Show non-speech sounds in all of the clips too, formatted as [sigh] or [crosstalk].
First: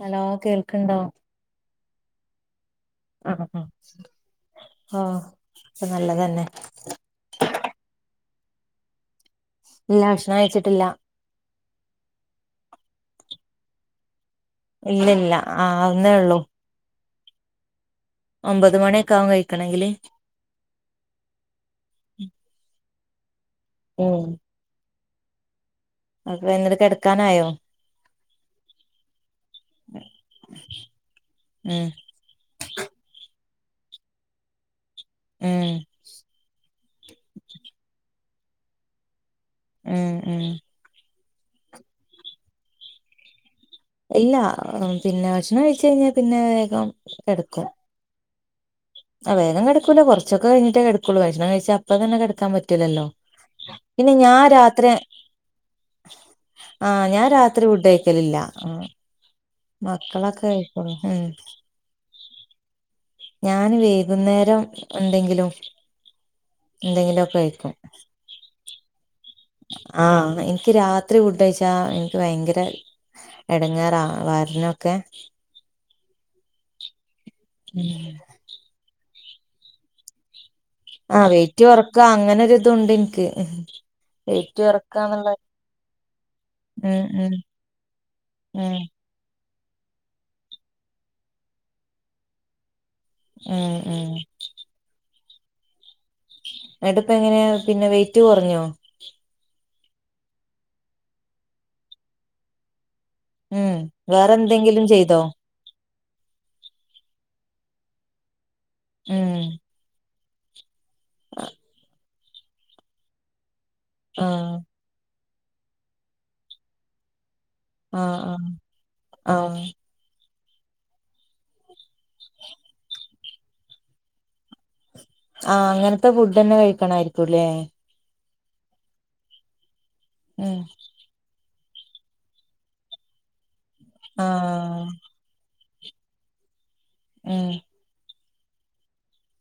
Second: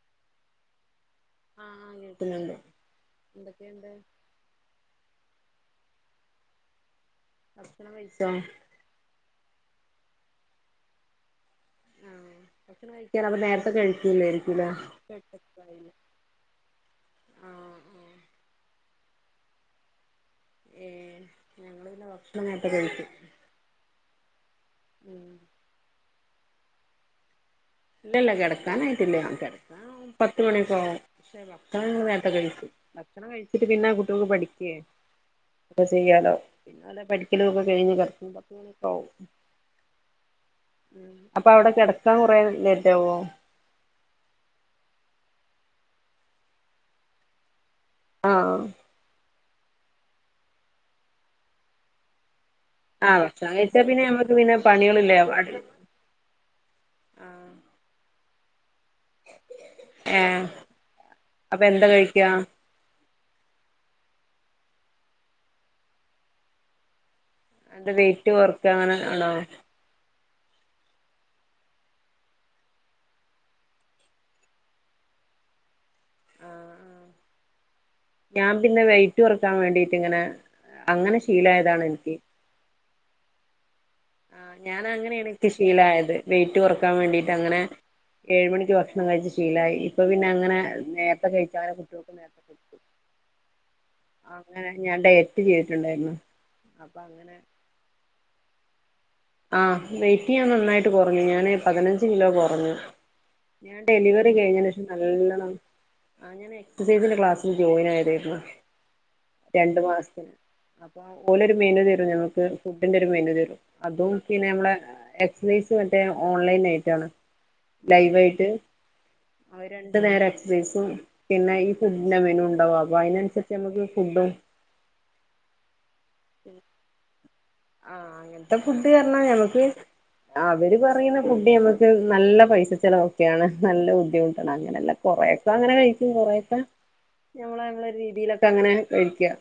Hello കേൾക്ണ്ടോ? ആഹ് ആഹ് കേക്കുന്നുണ്ട്. എന്തൊക്കെയുണ്ട്. ഓ ഇപ്പ നല്ലതന്നെ. ഭക്ഷണം കഴിച്ചോ? ഇല്ല ഭക്ഷണം കയ്ച്ചിട്ടില്ല. കഴിക്കാന്നപ്പോ നേരത്തെ കഴിക്കുലെ. ഇല്ല ഇല്ല ആവുന്നേ ഉള്ളൂ. ആഹ് ആഹ് ഒമ്പത് മണിയൊക്കെ ആകും കഴിക്കണെങ്കില് ഉം ഞങ്ങള് പിന്നെ ഭക്ഷണം നേരത്തെ കഴിക്കും ഉം ഉം അപ്പഇങ്ങള് കെടക്കാനായോ ഇല്ലല്ല കെടക്കാനായിട്ടില്ല കെ ടക്കാൻ പത്ത് മണിക്കാവും [inaudible] ക്ഷ ഉം ഭത കഴിച്ചു ഭക്ഷണം കഴിച്ചിട്ട് പിന്നെ ആ കുട്ടികൾക്ക് പഠിക്കേ ഉം ഒക്കെ ചെയ്യാലോ പിന്നെ അല്ല പഠിക്കലും ഒക്കെ കഴിഞ്ഞ് പ പത്ത്ക്കെ ആവും ഉം ഉം അപ്പൊ അവിടെ കെടക്കാൻ കൊറേ ലേറ്റാവൊ ഇല്ല പിന്നെ ഭക്ഷണം കഴിച്ച ഴിഞ്ഞാൽ പിന്നെ വേഗം കെടക്കും ആഹ് ആ വേഗം കെടക്കൂല കൊ റച്ചൊക്കെ കഴിഞ്ഞിട്ടേ കെ ടക്കുള്ളൂ ഭക്ഷണം കഴിച്ച അപ്പ ത്തന്നെ കെടക്കാൻ പറ്റില്ലല്ലോ ആഹ് ഭക്ഷണം കഴിച്ചാ പിന്നെ നമ്മക്ക് ഞാൻ രാത്രി പണികളില്ലേ ആഹ് ഞാൻ രാത്രി ഫുഡ്കഴിക്ക ലി ല്ല മക്കളൊക്കെ ആയിരിക്കും അല്ലേ അപ്പ എന്താ കഴിക്ക ഞാാന് വൈകുന്നേരം എന്തെങ്കിലും എന്തെങ്കിലുംക്കെ കഴിക്കും വെയിറ്റ് കുറക്കുക അങ്ങനെ ആണോ ആഹ് എനിക്ക് രാത്രി ഫുഡഴിച്ചാ എനിക്ക് ഭയങ്കര എടങ്ങേറ വയറിനൊക്കെ ആഹ് ഉം. ഞാൻ പിന്നെ വെയിറ്റ് കുറക്കാൻ വേണ്ടീട്ട് ഇങ്ങനെ അങ്ങനെ ആഹ് വെയിറ്റ് ശീലായതാണ് കൊറക്ക എനിക്ക് അങ്ങനൊരിതുണ്ട് എനിക്ക് ആഹ് വെയിറ്റ് ഞാൻ അങ്ങനേണ് കൊറക്കാന്നുള്ള എനിക്ക് ഷീലായത് വെയിറ്റ് കുറക്കാൻ ഉം വേണ്ടീട്ട് ഉം അങ്ങനെ ഏഴ് ഉം മണിക്ക്ക്ഷണം കഴിച്ച് ഷീലായി ഇപ്പൊ പിന്നെ അങ്ങനെ നേരത്തെ കഴിച്ചാല് കുട്ടികൾക്ക് നേരത്തെ കൊടുക്കും ഉം ഉം അങ്ങനെ ഞാൻ ഡയറ്റ് ചെയ്തിട്ടുണ്ടായിരുന്നു അപ്പൊ അങ്ങനെ എന്നിട്ടിപ്പഎങ്ങനെയ പിന്നെ വെയിറ്റ് കൊറഞ്ഞോ ആഹ് വെയിറ്റ് ഞാൻ നന്നായിട്ട് കൊറഞ്ഞു ഞാന് പതിനഞ്ച് കിലോ കൊറഞ്ഞു ഉം ഞാൻ ഡെലിവറി വേറെ കഴിഞ്ഞേന് എന്തെങ്കിലും ശേഷം ചെയ്തോ നല്ലോണം അങ്ങനെ എക്സസൈസിന്റെ ക്ലാസ്സില് ജോയിൻ ആയതായിരുന്നു ഉം രണ്ടു മാസത്തിന് അപ്പൊ ഓലൊരു മെനു തരും നമക്ക് ഫുഡിന്റെ ഒരു മെനു തരും അതും ആഹ് പിന്നെമ്മളെ എക്‌സസൈസ് മറ്റേ ഓൺലൈൻ ആയിട്ടാണ് ആഹ് ആഹ് ലൈവായിട്ട് അവ ആഹ് നേരെ എക്സസൈസും പിന്നെ ഈ ഫുഡിന്റെ മെനുവും ഉണ്ടാവും അപ്പൊ അതിനനുസരിച്ച് നമുക്ക് ഫുഡും ആ അങ്ങനത്തെ ഫുഡ് തന്നെ കഴിക്കണായിരിക്കുംല്ലേ ആഹ അങ്ങനത്ത ഫുഡ് പറഞ്ഞ ഞമ്മക്ക് ഉം അവര് പറയുന്ന ഫുഡ് ഞമ്മക്ക് നല്ല പൈസ ചിലവൊക്കെയാണ് നല്ല ബുദ്ധിമുട്ടാണ് ആഹ് അങ്ങനെല്ലാം കൊറെയൊക്ക അങ്ങനെ കഴിക്കും കൊറയൊക്ക ഉം ഞമ്മള നമ്മള രീതിയിലൊക്കെ അങ്ങനെ കഴിക്കും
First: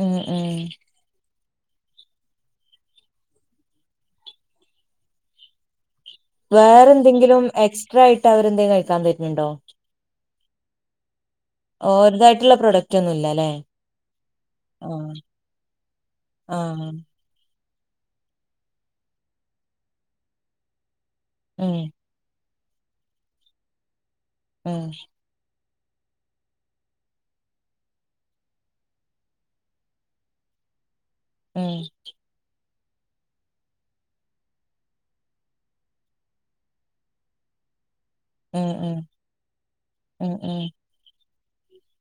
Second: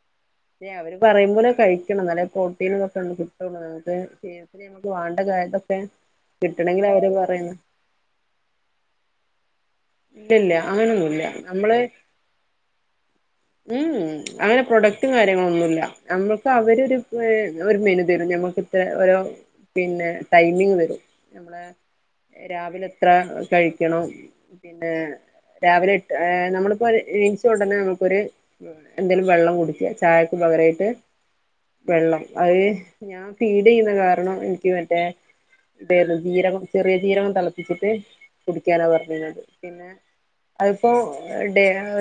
ഉം ഉം പറയുമ്പോലെ കഴിക്കണം എന്നാ ലേ പ്രോട്ടീനിലൊക്കെണ്ട് കിട്ടുള്ളൂ നമുക്ക് വാണ്ട കാര്യത്തൊക്കെ വേറെ എന്തെങ്കിലും എക്സ്ട്രാ ആയിട്ട് അവരെന്തെങ്കിലും കഴിക്കാൻ തരുന്നുണ്ടോ ല്ല ല്ല്യ അങ്ങനൊന്നുമില്ല നമ്മള് ഓര്തായിട്ടുള്ള പ്രൊഡക്റ്റ് ഒന്നും ഇല്ല അല്ലേ ഉ അങ്ങനെ പ്രൊഡക്ടും ആഹ് കാര്യങ്ങളൊന്നുല്ല നമ്മുക്ക് ആഹ് അവരൊരു ഒരു മെനു തരും ഞമ്മക്ക് ഇത്ര ഓരോ പിന്നെ ടൈമിങ് തരും നമ്മള് ഉം രാവിലെ എത്ര കഴിക്കണം ഉം പിന്നെ രാവിലെ എട്ട് നമ്മളിപ്പൊ എണീച്ചൊ ടനെ നമുക്കൊരു എന്തെങ്കലും വെള്ളം കുടിക്ക ചായക്ക് പകരായിട്ട് ഉം വെള്ളം അത് ഞാൻ പീഡ് ചെയ്യുന്ന കാരണം എനിക്ക് മറ്റേ ഇരുന്നു ജീരകം ചെറിയ ജീരകം തിളപ്പച്ചിട്ട് ഉം കുടിക്കാനാ പറഞ്ഞിരുന്നത് പിന്നെ ഉം ഉം ഉം അത് ഇപ്പൊ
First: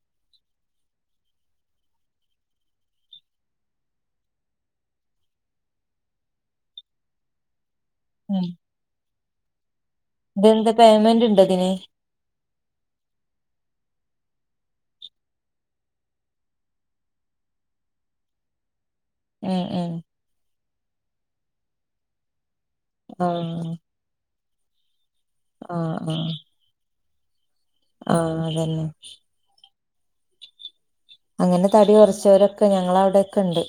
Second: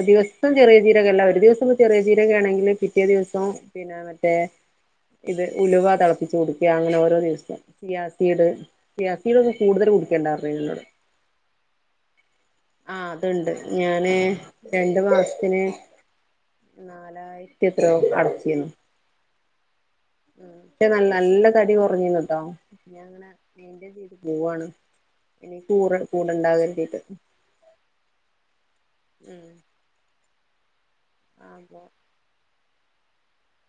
ദിവസം ചെറിയ ചീരൊക്കെ അല്ല ഒരു ദിവസം ചെറിയ ചീരക്കെ ആണെങ്കിൽ പിറ്റേ ദിവസം പി മറ്റേ ഇത് ഉലുവ തിളപ്പിച്ച് കുടിക്ക അങ്ങനെ ഓരോ ദിവസ ഉം സിയാസിട് സിയാസീടക്കെ കൂടുതൽ കു ഇതെന്താ പേയ്മെന്റ് ഉണ്ട് അതിന് ആഹ് അതുണ്ട് ഞാന് രണ്ടു മാസത്തിന് നാലായിരത്തി എത്രയോ അടച്ചിന്ന് ഉം ഉം നല്ല നല്ല തടി കുറഞ്ഞന്ന് ആഹ് കേട്ടോങ്ങനെീതി [unintelligible] പോവൂണ് ഇനി ആഹ് കൂറ് ആഹ് കൂടെണ്ടാകരുതിട്ട് ആഹ് അതന്നെ ഉം അങ്ങനെ അപ്പൊ തടി കുറച്ചവരൊക്കെ ഞങ്ങള അവിടെക്കെ ഇണ്ട്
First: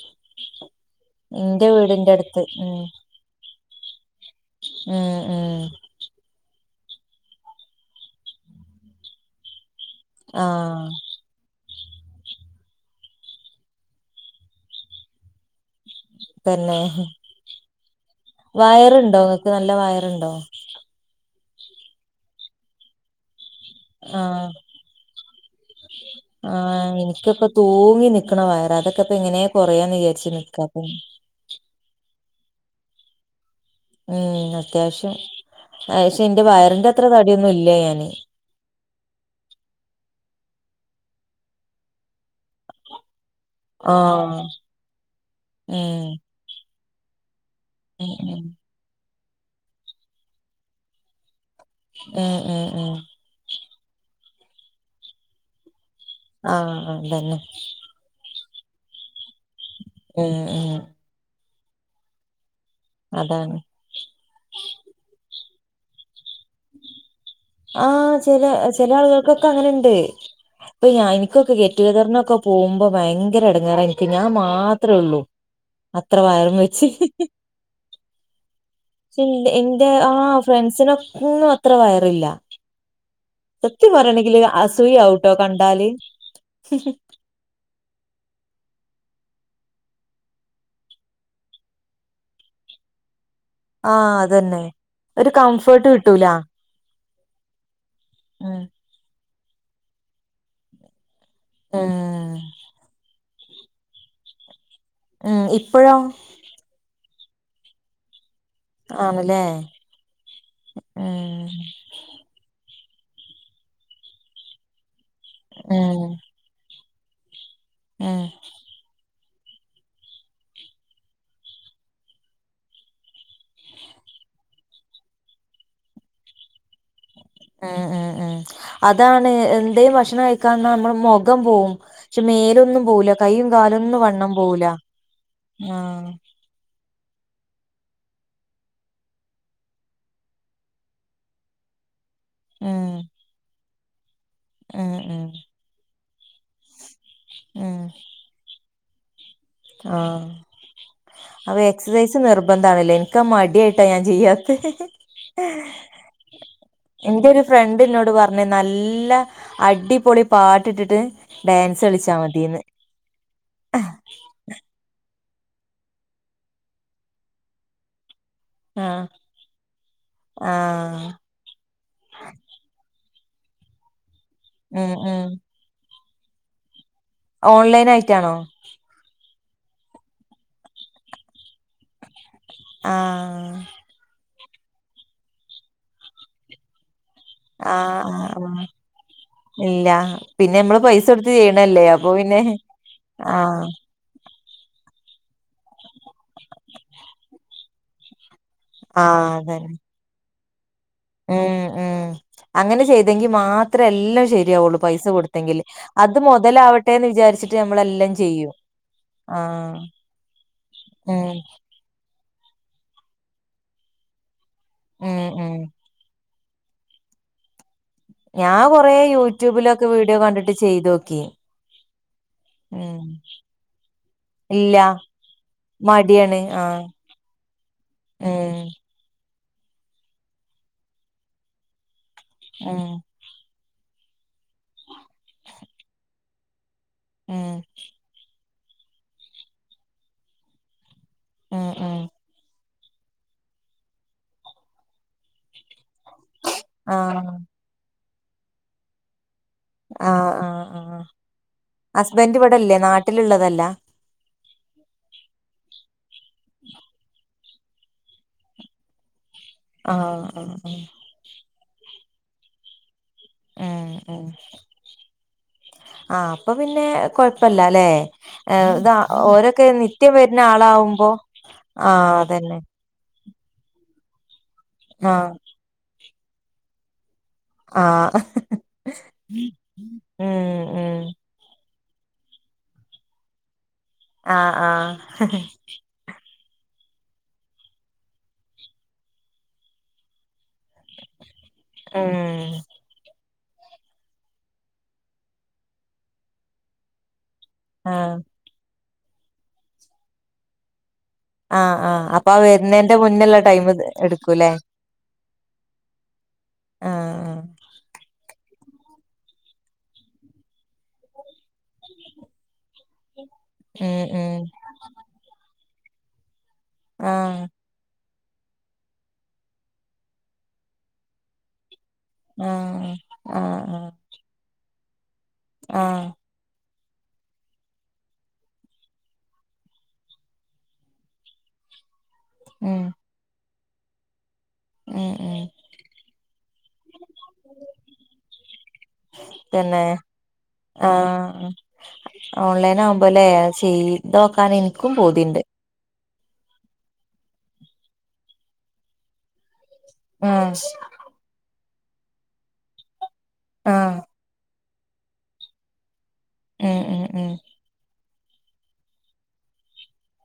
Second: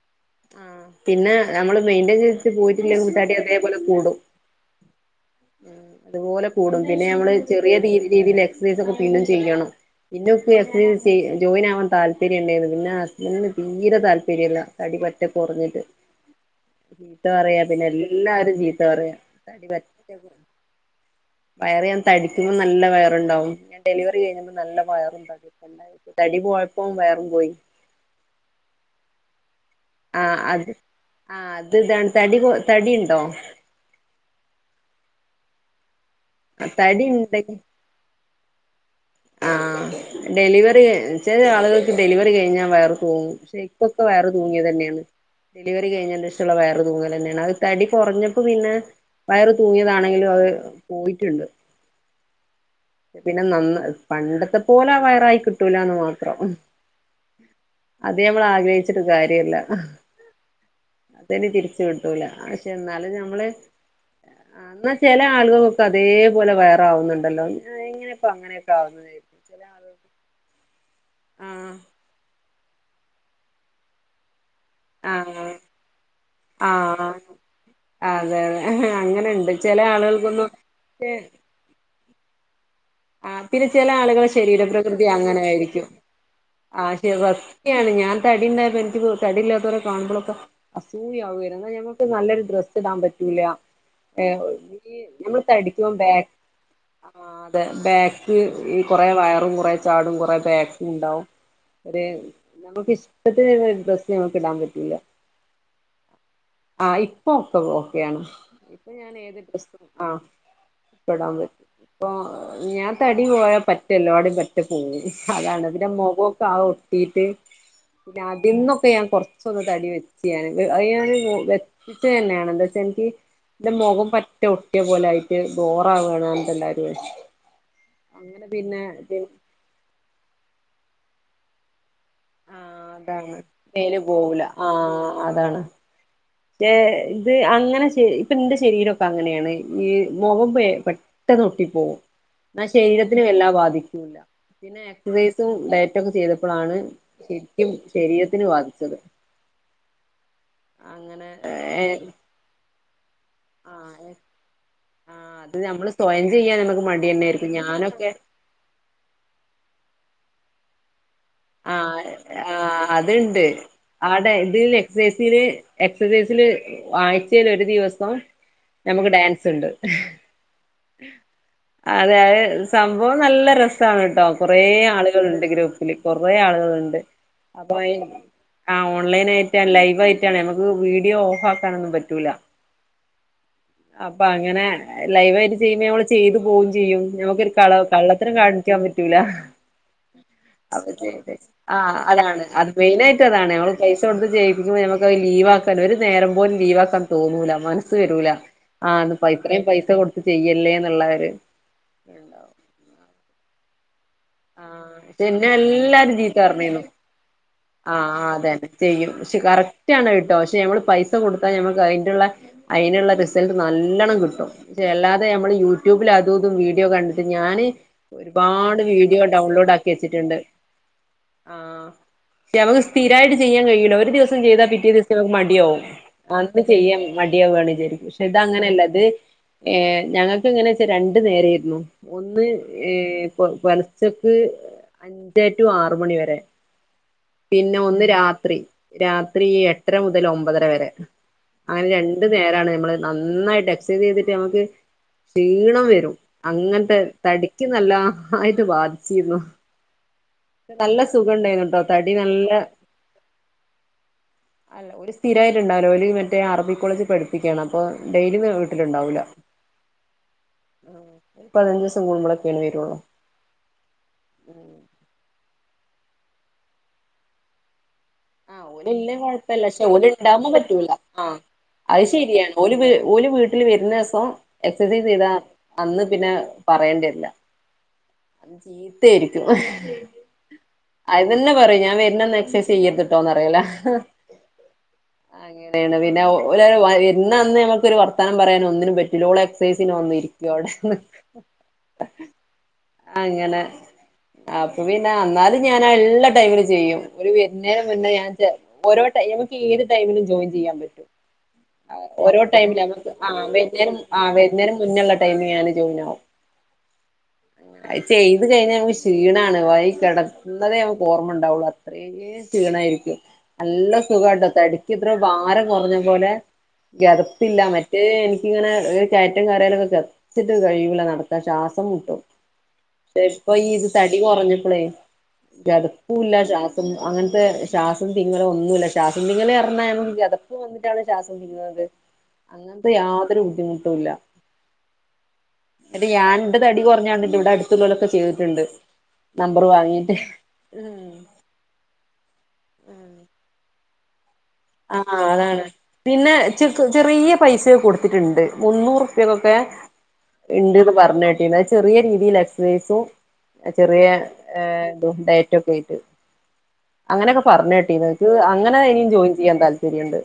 ആഹ് പിന്നെ ഇന്റെ നമ്മള് വീടിന്റെ മെയിന്റയിൻ അടുത്ത് ചെയ്ത് ഉം പോയിട്ടില്ലെ കൂട്ടാടി അതേപോലെ കൂടും ഉം ഉം അതുപോലെ കൂടും പിന്നെ നമ്മള് ചെറിയ രീതിൽ എക്സസൈസ് ഒക്കെ പിന്നും ചെയ്യണം ഇന്ന എ സി ആഹ് സി ജോയിൻ ആവാൻ താല്പം താല്പര്യം ഉണ്ടായിരുന്നു പിന്നെ ഹസ്ബൻറിന് തീരെ താല്പര്യല്ല തടി പറ്റ കുറഞ്ഞിട്ട് തന്നെ ചീത്ത പറയാ പിന്നെ എല്ലരും ചീത്ത പറയാ വയറുണ്ടോ ഇങ്ങക്ക് തടി നല്ല പറ്റ വയറുണ്ടോ വയറ് ഞാൻ തടിക്കുമ്പോൾ നല്ല വയറുണ്ടാവും ഡെലിവറി കഴിഞ്ഞ ആഹ് നല്ല വയറും തടി തടി പോഴപ്പം വയറും പോയി പൂങ്ങി നിക്കണ വയറ അതൊക്കെപ്പ എങ്ങനെ കുറയാന്ന് വിചാരിച്ചു നിക്കാപ്പ ആഹ് അത് ഇതാണ് തടി തടി ഉണ്ടോ ഉം അത്യാവശ്യം അക്ഷെ എന്റെ വയറിന്റെ തടി അത്ര തടിയൊന്നും ഇല്ല ഞാന് ആഹ് ഡെലിവറി ചെറിയ ആളുകൾക്ക് ഡെലിവറി കഴിഞ്ഞാൽ വേറെ പോവും പ ഇപ്പൊക്ക വയർ ആഹ് തൂങ്ങിയ തന്നെയാണ് ഡെലിവറി ഉം കഴിഞ്ഞന്സേഷള്ള വയർ തൂങ്ങില തന്നെയാണ് അത് തടി ഉം കുറഞ്ഞപ്പോ പിന്നെ വയറ് തൂങ്ങിയതാണെങ്കിലും അത് പോയിട്ടുണ്ട് അഹ് അഹ് അഹ് പിന്നെ നന്ന പണ്ടത്തെ പോലെ വയറായി കിട്ടൂലന്ന് മാ ആഹ് അതന്നെ അത് ഞമ്മള് ആഗ്രഹിച്ചിട്ട് കാര്യല്ല ഉം ഉം അതനി തിരിച്ച കിട്ടൂല പക്ഷെ എന്നാലും ഞമ്മള് അതാണ് എന്നാൽ ചില ആളുകൾക് അതേപോലെ വയറ് ആവുന്നുണ്ടല്ലോ ആഹ് ചില ചില ആളുകൾക്കൊക്കെ അങ്ങനെണ്ട് ആളുകൾക്ക് ഇപ്പൊ ഞാ എനിക്കൊക്കെ ആഹ് ഗെറ്റ്ഗദറിനൊക്കെ പോകുമ്പോ ഭയങ്കര ഇടങ്ങാറനിക്ക് ഞാൻ മാത്ര ത്രേള്ളൂ ആഹ് അത്ര വയറും വച്ച് ആഹ് അതെ അതെ അങ്ങനെണ്ട് ചില എന്റെ ആഹ് ആളുകൾക്കൊന്നും ഫ്രണ്ട്സിന അത്ര വയറില്ല. ആഹ് പിന്നെ ചില സത്യം ആളുകള് പറയണെങ്കില് ശരീര പ്രകൃതി അസൂയാവുട്ടോ അങ്ങനെ ആയിരിക്കും കണ്ടാല് ആഹ് ശ ണ് ഞാൻ തടിണ്ടായപ്പോ എനിക്ക് തടിയില്ലാത്തവരെ കാണുമ്പോഴൊക്കെ അസൂയാവുംര എന്നാൽ ഞമുക്ക് നല്ലൊരു ഡ്രസ്സ് ഇടാൻ പറ്റൂല ആഹ് [unintelligible] ഏഹ് അതന്നെ ഒരു നമ്മള് കംഫേർട്ട് തടിക്കവാ ബാഗ കിട്ടൂല ആഹ് അതെ ബാക്ക് ഉം ഈ കൊറേ വയറും കൊറെ ചാടും കൊറെ ബാക്കും ഇണ്ടാവും അതെ ഉം നമുക്ക് ഇഷ്ടത്തിന് ഡ്രസ്സ് നമുക്ക് ഇടാൻ പറ്റൂല്ല ഉം ഇപ്പൊഴോ? ആ ഇപ്പ ഒക്കെ ഓക്കെയാണ് അപ്പൊ ഞാൻ ആണല്ലേ ഏത് [unintelligible] ഉം അപ്പ ഞാൻ തടി പോയാ പറ്റെ എല്ലാടയും പറ്റെ പോക്കും അതാണ് പിന്നെ ഉം മുഖക്കെ ആ ഒട്ടിട്ട് പിന്നെ ഉം അതിൽന്നൊക്കെ ഞാൻ കൊറച്ചൊന്ന് തടി വെച്ചാണ് അത് ഞാന് വെച്ചതന്നെയാണ് എന്താ വച്ചാ എനിക്ക് എന്റെ മുഖം പറ്റേ ഒട്ടിയ പോലെ ആയിട്ട് ബോറാവാണ് എല്ലാരും ഉം ഉം ഉം അങ്ങനെ പിന്നെ അതാണ് എന്തയും ഭക്ഷണ ഇക്ക മുഖം പോവും പക്ഷെ മേലൊന്നും ആഹ് പോകുല്ല അതാണ് കൈയും കാല്ലും മേല് ഒന്നും വണ്ണം പോവൂല പോകൂല്ല ആ ഏ ഇത് അങ്ങനെ ഇപ്പൊ എന്റെ ശരീരക്കെ അങ്ങനെയാണ് ഈ മുഖം പോ പെട്ടന്ന് നൊട്ടി പോക്കും ന ഉം ശരീരത്തിനും എല്ലാം ബാധിക്കൂല്ല പിന്നെ ഉം ഉം എക്സസൈസും ഡയറ്റൊക്കെ ട്ട ചെയ്തപ്പോഴാണ് ശരിക്കും ശരീരത്തിന് ബാധിച്ചത് ആഹ അങ്ങനെ അപ്പൊ ഏഹ് എക്സസൈസ് നിർബന്ധാ ണല്ലേ ഇക്ക് മട്യായിട്ടാ ഞാൻ ആഹ് ചെയ്യാത്തത് ആഹ് അത് നമ്മള് സ്വയം ചെയ്യാൻ നമുക്ക് മടി എന്റെ ഒരു തന്നൊയിരിക്കും ഞാൻ ഫ്രണ്ട് എന്നോട് പറഞ് നല്ല അടിപൊളി പാട്ടിട്ടിട്ട് ആ ഡാൻസ് കളിച്ചാ ആ മതീന്ന് അത്ണ്ട് ആടെ ഇതിൻഎക്സസൈസില് എക്സസൈസില് ആഴ്ചയിൽ ഒരു ദിവസം നമുക്ക് ഡാൻസ് ഉണ്ട് ആ അതെ അതെ സംഭവം നല്ല രസ [unintelligible] കൊറേ ഉം ഉം ആളുകളുണ്ട് ഗ്രൂപ്പില് കൊറേ ആളുകളുണ്ട് അപ്പൊ ഓൺലൈൻ ആയിട്ടാണോ ആ ഓൺലൈന ആയിട്ടാണ് ലൈവായിട്ടാണ് നമുക്ക് വീഡിയോ ഓഫ് ആക്കാനൊന്നും പറ്റൂല ആ അപ്പൊ അങ്ങനെ ലൈവയിട്ട് ചെയ്യുമ്പ നമ്മള് ചെയ്തു പോവയും ചെയ്യും ഞമ്മക്കൊരു കള ആഹ് കള്ളത്തരം ആഹ് ആഹ് കാണിക്കാൻ പറ്റൂല ഇല്ല പിന്നെ നമ്മള് പൈസ കൊടുത്ത് ആ ചെയ്യണല്ലേ അപ്പൊ പിന്നെ അതാണ് അത് മെയിനാ യിട്ട് അതാണ് ആഹ് നമ്മൾ പൈസ കൊടുത്ത് ചെയ്യിപ്പിക്കുമ്പോ നമുക്ക്ത് ലീവാക്കാ ഒരു നേരം പോലും ലീവാക്കാൻ തോന്നൂല മനസ്സ് വരൂല ആണ് ആഹ് പൈഇത്രയും അതന്നെ പൈസ കൊടുത്ത് ചെയ്യല്ലേ എന്നുള്ളവര് ഉം ഉം അങ്ങനെ ചെയ്തെങ്കിൽ മാത്രേ എല്ലാം ശരി കുള്ളു ആഹ് പൈസ പക്ഷെ എന്നെ കൊടുത്തെങ്കിൽ അത് മൊതലാവട്ടെന്ന് വിചാരിച്ചിട്ട് ആ നമ്മളെല്ലാം അത ചെയ്യും ചെയ്യും പക്ഷെ ആഹ് കറക്റ്റ് ആണ് കിട്ടോ പക്ഷെ ഞമ്മൾ പൈസ ഉം കൊടുത്താ ഞമ്മക്ക് [unintelligible] അതിനുള്ള റിസൾട്ട് നല്ലണം കിട്ടുംക്ഷെ ഉം അല്ലാതെ നമ്മൾ ഉം യു ട്യൂബിൽ അതുംതും വീഡിയോ കണ്ടട്ട് ഞാാന് ഞാൻ ഒരുപാട് കൊറേ വീഡിയോ ഡൗൺലോഡ് യൂട്യൂബിലൊക്കെ ആക്കി വീഡിയോ വച്ചിട്ടുണ്ട് കണ്ടിട്ട് ചെയ്തോക്കി ആ നമക്ക് ഉം സ്ഥിരമായിട്ട് ചെയ്യാൻ കഴിയുല്ല ഒരു ദിവസം ചെയ്താ ഇല്ല പിറ്റേ ദിവസം നമക്ക് മടിയവും മടിയാണ് അന്ന് ആഹ് ചെയ്യാം മടിയാവാണ് വിചാരിക്കും പക്ഷെ ഉം ഇതങ്ങനെയല്ല ഇത് ഏ ഞങ്ങൾക്ക് ഇങ്ങനെ വെച്ചാ രണ്ട നേരായിരുന്നു ഒന്ന് ഉം ഏ പൊല ച്ചക്ക് അഞ്ച് ടു ആറ് മണി വരെ ഉം പിന്നെ ഒന്ന് രാത്രി രാത്രി എട്ടര മുതൽ ഒമ്പതര വരെ ഉം അങ്ങനെ ഉം രണ്ടു നേരാണ് നമ്മള് നന്നായിട്ട് എക്സസൈസ് ചെയ്തിട്ട് നമുക്ക് ക്ഷീണം വരും അങ്ങനത്തെ ആഹ് തടി ക്ക് നാല്ലായിട്ട് ബാധിച്ചിരുന്നു ആഹ് ആഹ്ആ നല്ല സുഖം ഉണ്ടായിരുന്നു ട്ടോ തടി ഹസ്ബൻഡ് ഇവിടെല്ലേ നാട്ടിലുള്ളതല്ല അ സ്ഥിരമായിട്ടുണ്ടാവില്ല മറ്റേ അറബി കോളേജിൽ പഠിപ്പിക്കയാണ് അപ്പൊ ഡെയിലി വീട്ടിലുണ്ടാവൂല്ല ആ ആ ആ പതിനഞ്ച് ദിവസം കുടുംബ ളൊക്കെണ് വരള്ളോ ആ ആ ആഹ് അപ്പൊ പിന്നെ കൊഴപ്പല്ല ല്ലെ ഏ ആഹ് ഇതാ ഓലില്ലേ കൊഴപ്പല്ല ഓരൊക്കെ പക്ഷെ ഓല് നിത്യം വരുന്ന ഇണ്ടാവുമ്പോ പറ്റൂല ആളാവുമ്പോ ആഹ് അത് ആഹ് ശരിയാണ് അതന്നെ ഓല് വീ ഓൽ വീ വീട്ടിൽ വരുന്ന ദിവസം എക്സസൈസ് ചെയ്താ ആഹ് അന്ന് പിന്നെ പറയേണ്ടിവെരില്ല ആഹ് ത്തേയിരിക്കും ഉം ഉം ആദ്യം തന്നെ പറയും ഞാൻ വരുന്ന അന്ന് എക്സൈസ് ചെയ്യരുതുട്ടോന്ന് പറയലാ ആഹ് ആഹ് അങ്ങനെയാണ് പിന്നെ ഓല് വര്ണ അന്ന് നമുക്കൊരു വർത്താനം പറയാനും ഒന്നിനും പറ്റൂല്ല ഓള് എക്സൈസിന് വന്നിരിക്കും അവിടെന്ന് ഉം അങ്ങനെ അപ്പൊ പിന്നെ അന്നാലും ഞാൻ ള്ള ടൈമിലും ചെയ്യും ഓര് വരുന്നേന മുന്നേ ആഹ് ഞാൻ ചേ ഓരോ ടൈം എനിക്ക് ഏത് ടൈമിലും ജോയിൻ ചെയ്യാൻ പറ്റും ആഹ് ആഹ് അപ്പൊ ആ ഓരോ ടൈമില് വരുന്നേന്റെ അങ്ങടെക്ക് മുന്നുള്ള ആഹ് ടൈം വർന്നെന്റെ ആഹ് എടുക്കൂല്ലേ വരണെന്റെ മുന്നേള്ള ടൈമില് ഞാന് ജോയിനാവും ആഹ് അയ് ചെയ്ത് കഴിഞ്ഞാൽ നമുക്ക് ക്ഷീണാണ് പോയി കിടന്നതേ നമുക്ക് ഓർമ്മയുണ്ടാവുള്ളു അത്രയും ക്ഷീണായിരിക്കും നല്ല ഉം ഉം സുഖാട്ടോ തടിക്കിത്ര ഭാരം കുറഞ്ഞ പോലെ ആഹ് കിതപ്പില്ല മ എനിക്കിങ്ങനെ കയറ്റം കേറിയാലൊക്കെ കിതച്ചിട്ടും കഴിയൂല നടക്കാൻ ശ്വാസം മുട്ടും ആഹ് ആഹ് ഇപ്പൊ ഈ ഇത് ആഹ് തടി കുറഞ്ഞപ്പോളേ ആഹ് കിതപ്പുല്ല ശ്വാ അങ്ങനത്തെ ശ്വാസം തിങ്ങലൊന്നുമില്ല ശ്വാസം തിങ്ങല് പറഞ്ഞാ എന്നും കിതപ്പും ശ്വാസം [unintelligible] ഉം അങ്ങനത്തെ യാതൊരു ബുദ്ധിമുട്ടും ല്ല ഉം ഉം എന്നിട്ട് ഞാൻ ന്റെ തടി കുറഞ്ഞണ്ട് ഇവിടെ അടുത്തുള്ളോലൊക്കെ ചെയ്തിട്ടുണ്ട് നമ്പർ വാങ്ങിട്ട് ഓൺലൈനാവുമ്പോലെ ചെയ്തോക്കാനെ ആഹ് ഹാ അതാണ് പിന്നെ ചെ ചെറിയ പൈസയൊ കൊടുത്തിട്ടുണ്ട് മുന്നൂറുപ്യക്കൊക്കെ ഉം ഇണ്ട്ന്ന് പറഞ്ഞ് കേട്ടീന് അത് ചെറിയ രീതിയിൽ എക്സസൈസും ചെറിയ ഡേറ്റൊക്കെയിട്ട് ഉം അങ്ങനെയൊക്കെ പറഞ്ഞ് കേട്ടീനു ഇത് അങ്ങനെ ഇനിയും ജോയി ചെയ്യാൻ താല്പര്യയുണ്ട്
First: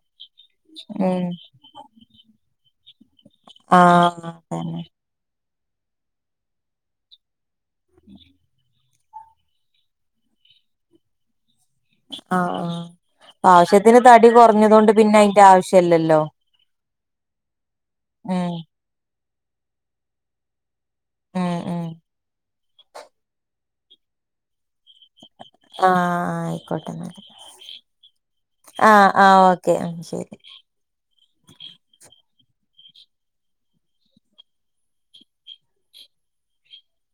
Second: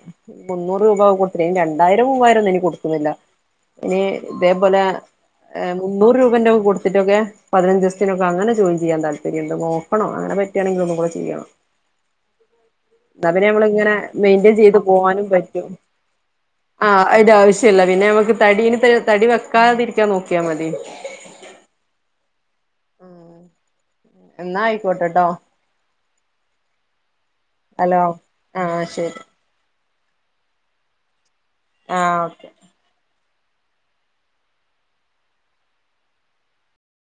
മുന്നൂറ് രൂപ ഉം കൊടുത്തിട്ടെ രണ്ടായിരം മൂവായിരം ഇനി കൊടുക്കുന്നില്ല ഇനി ആഹ് ഇതേപോലെ അതന്നെ മുന്നൂറുരൂപന്റെക്കെ കൊടുത്തിട്ടൊക്കെ പതിനഞ്ച് ദിവസത്തിനൊക്കങ്ങനെ ജോയിൻ ചെയ്യാൻ താല്പര്യമുണ്ട് നോക്കണം അങ്ങനെ പറ്റുകയാണെങ്കിൽ ഒന്നു കൂടെ ചെയ്യണം ആഹ് ആഹ് ആവശ്യത്തിന് തടി മെയിന്റീൻ ചെയ്ത് കുറഞ്ഞതോണ്ട് പിന്നെ പോവാനും അയിന്റെ പറ്റും ആവശ്യല്ലല്ലോ ആഹ് അതിന്റെ ആവശ്യല്ല പിന്നെ നമുക്ക് ഉം തടി ഇത് തടി വെക്കാതിരിക്കാൻ നോക്കിയാ മതി ഉം ഉം ഉം എന്നാ ആയിക്കോട്ടെട്ടോ ആഹ് ആയിക്കോട്ടെന്നാല് ഹലോ ആഹ് ശരി ഓക്കെ ആഹ് ശരി ആഹ് ഓക്കെ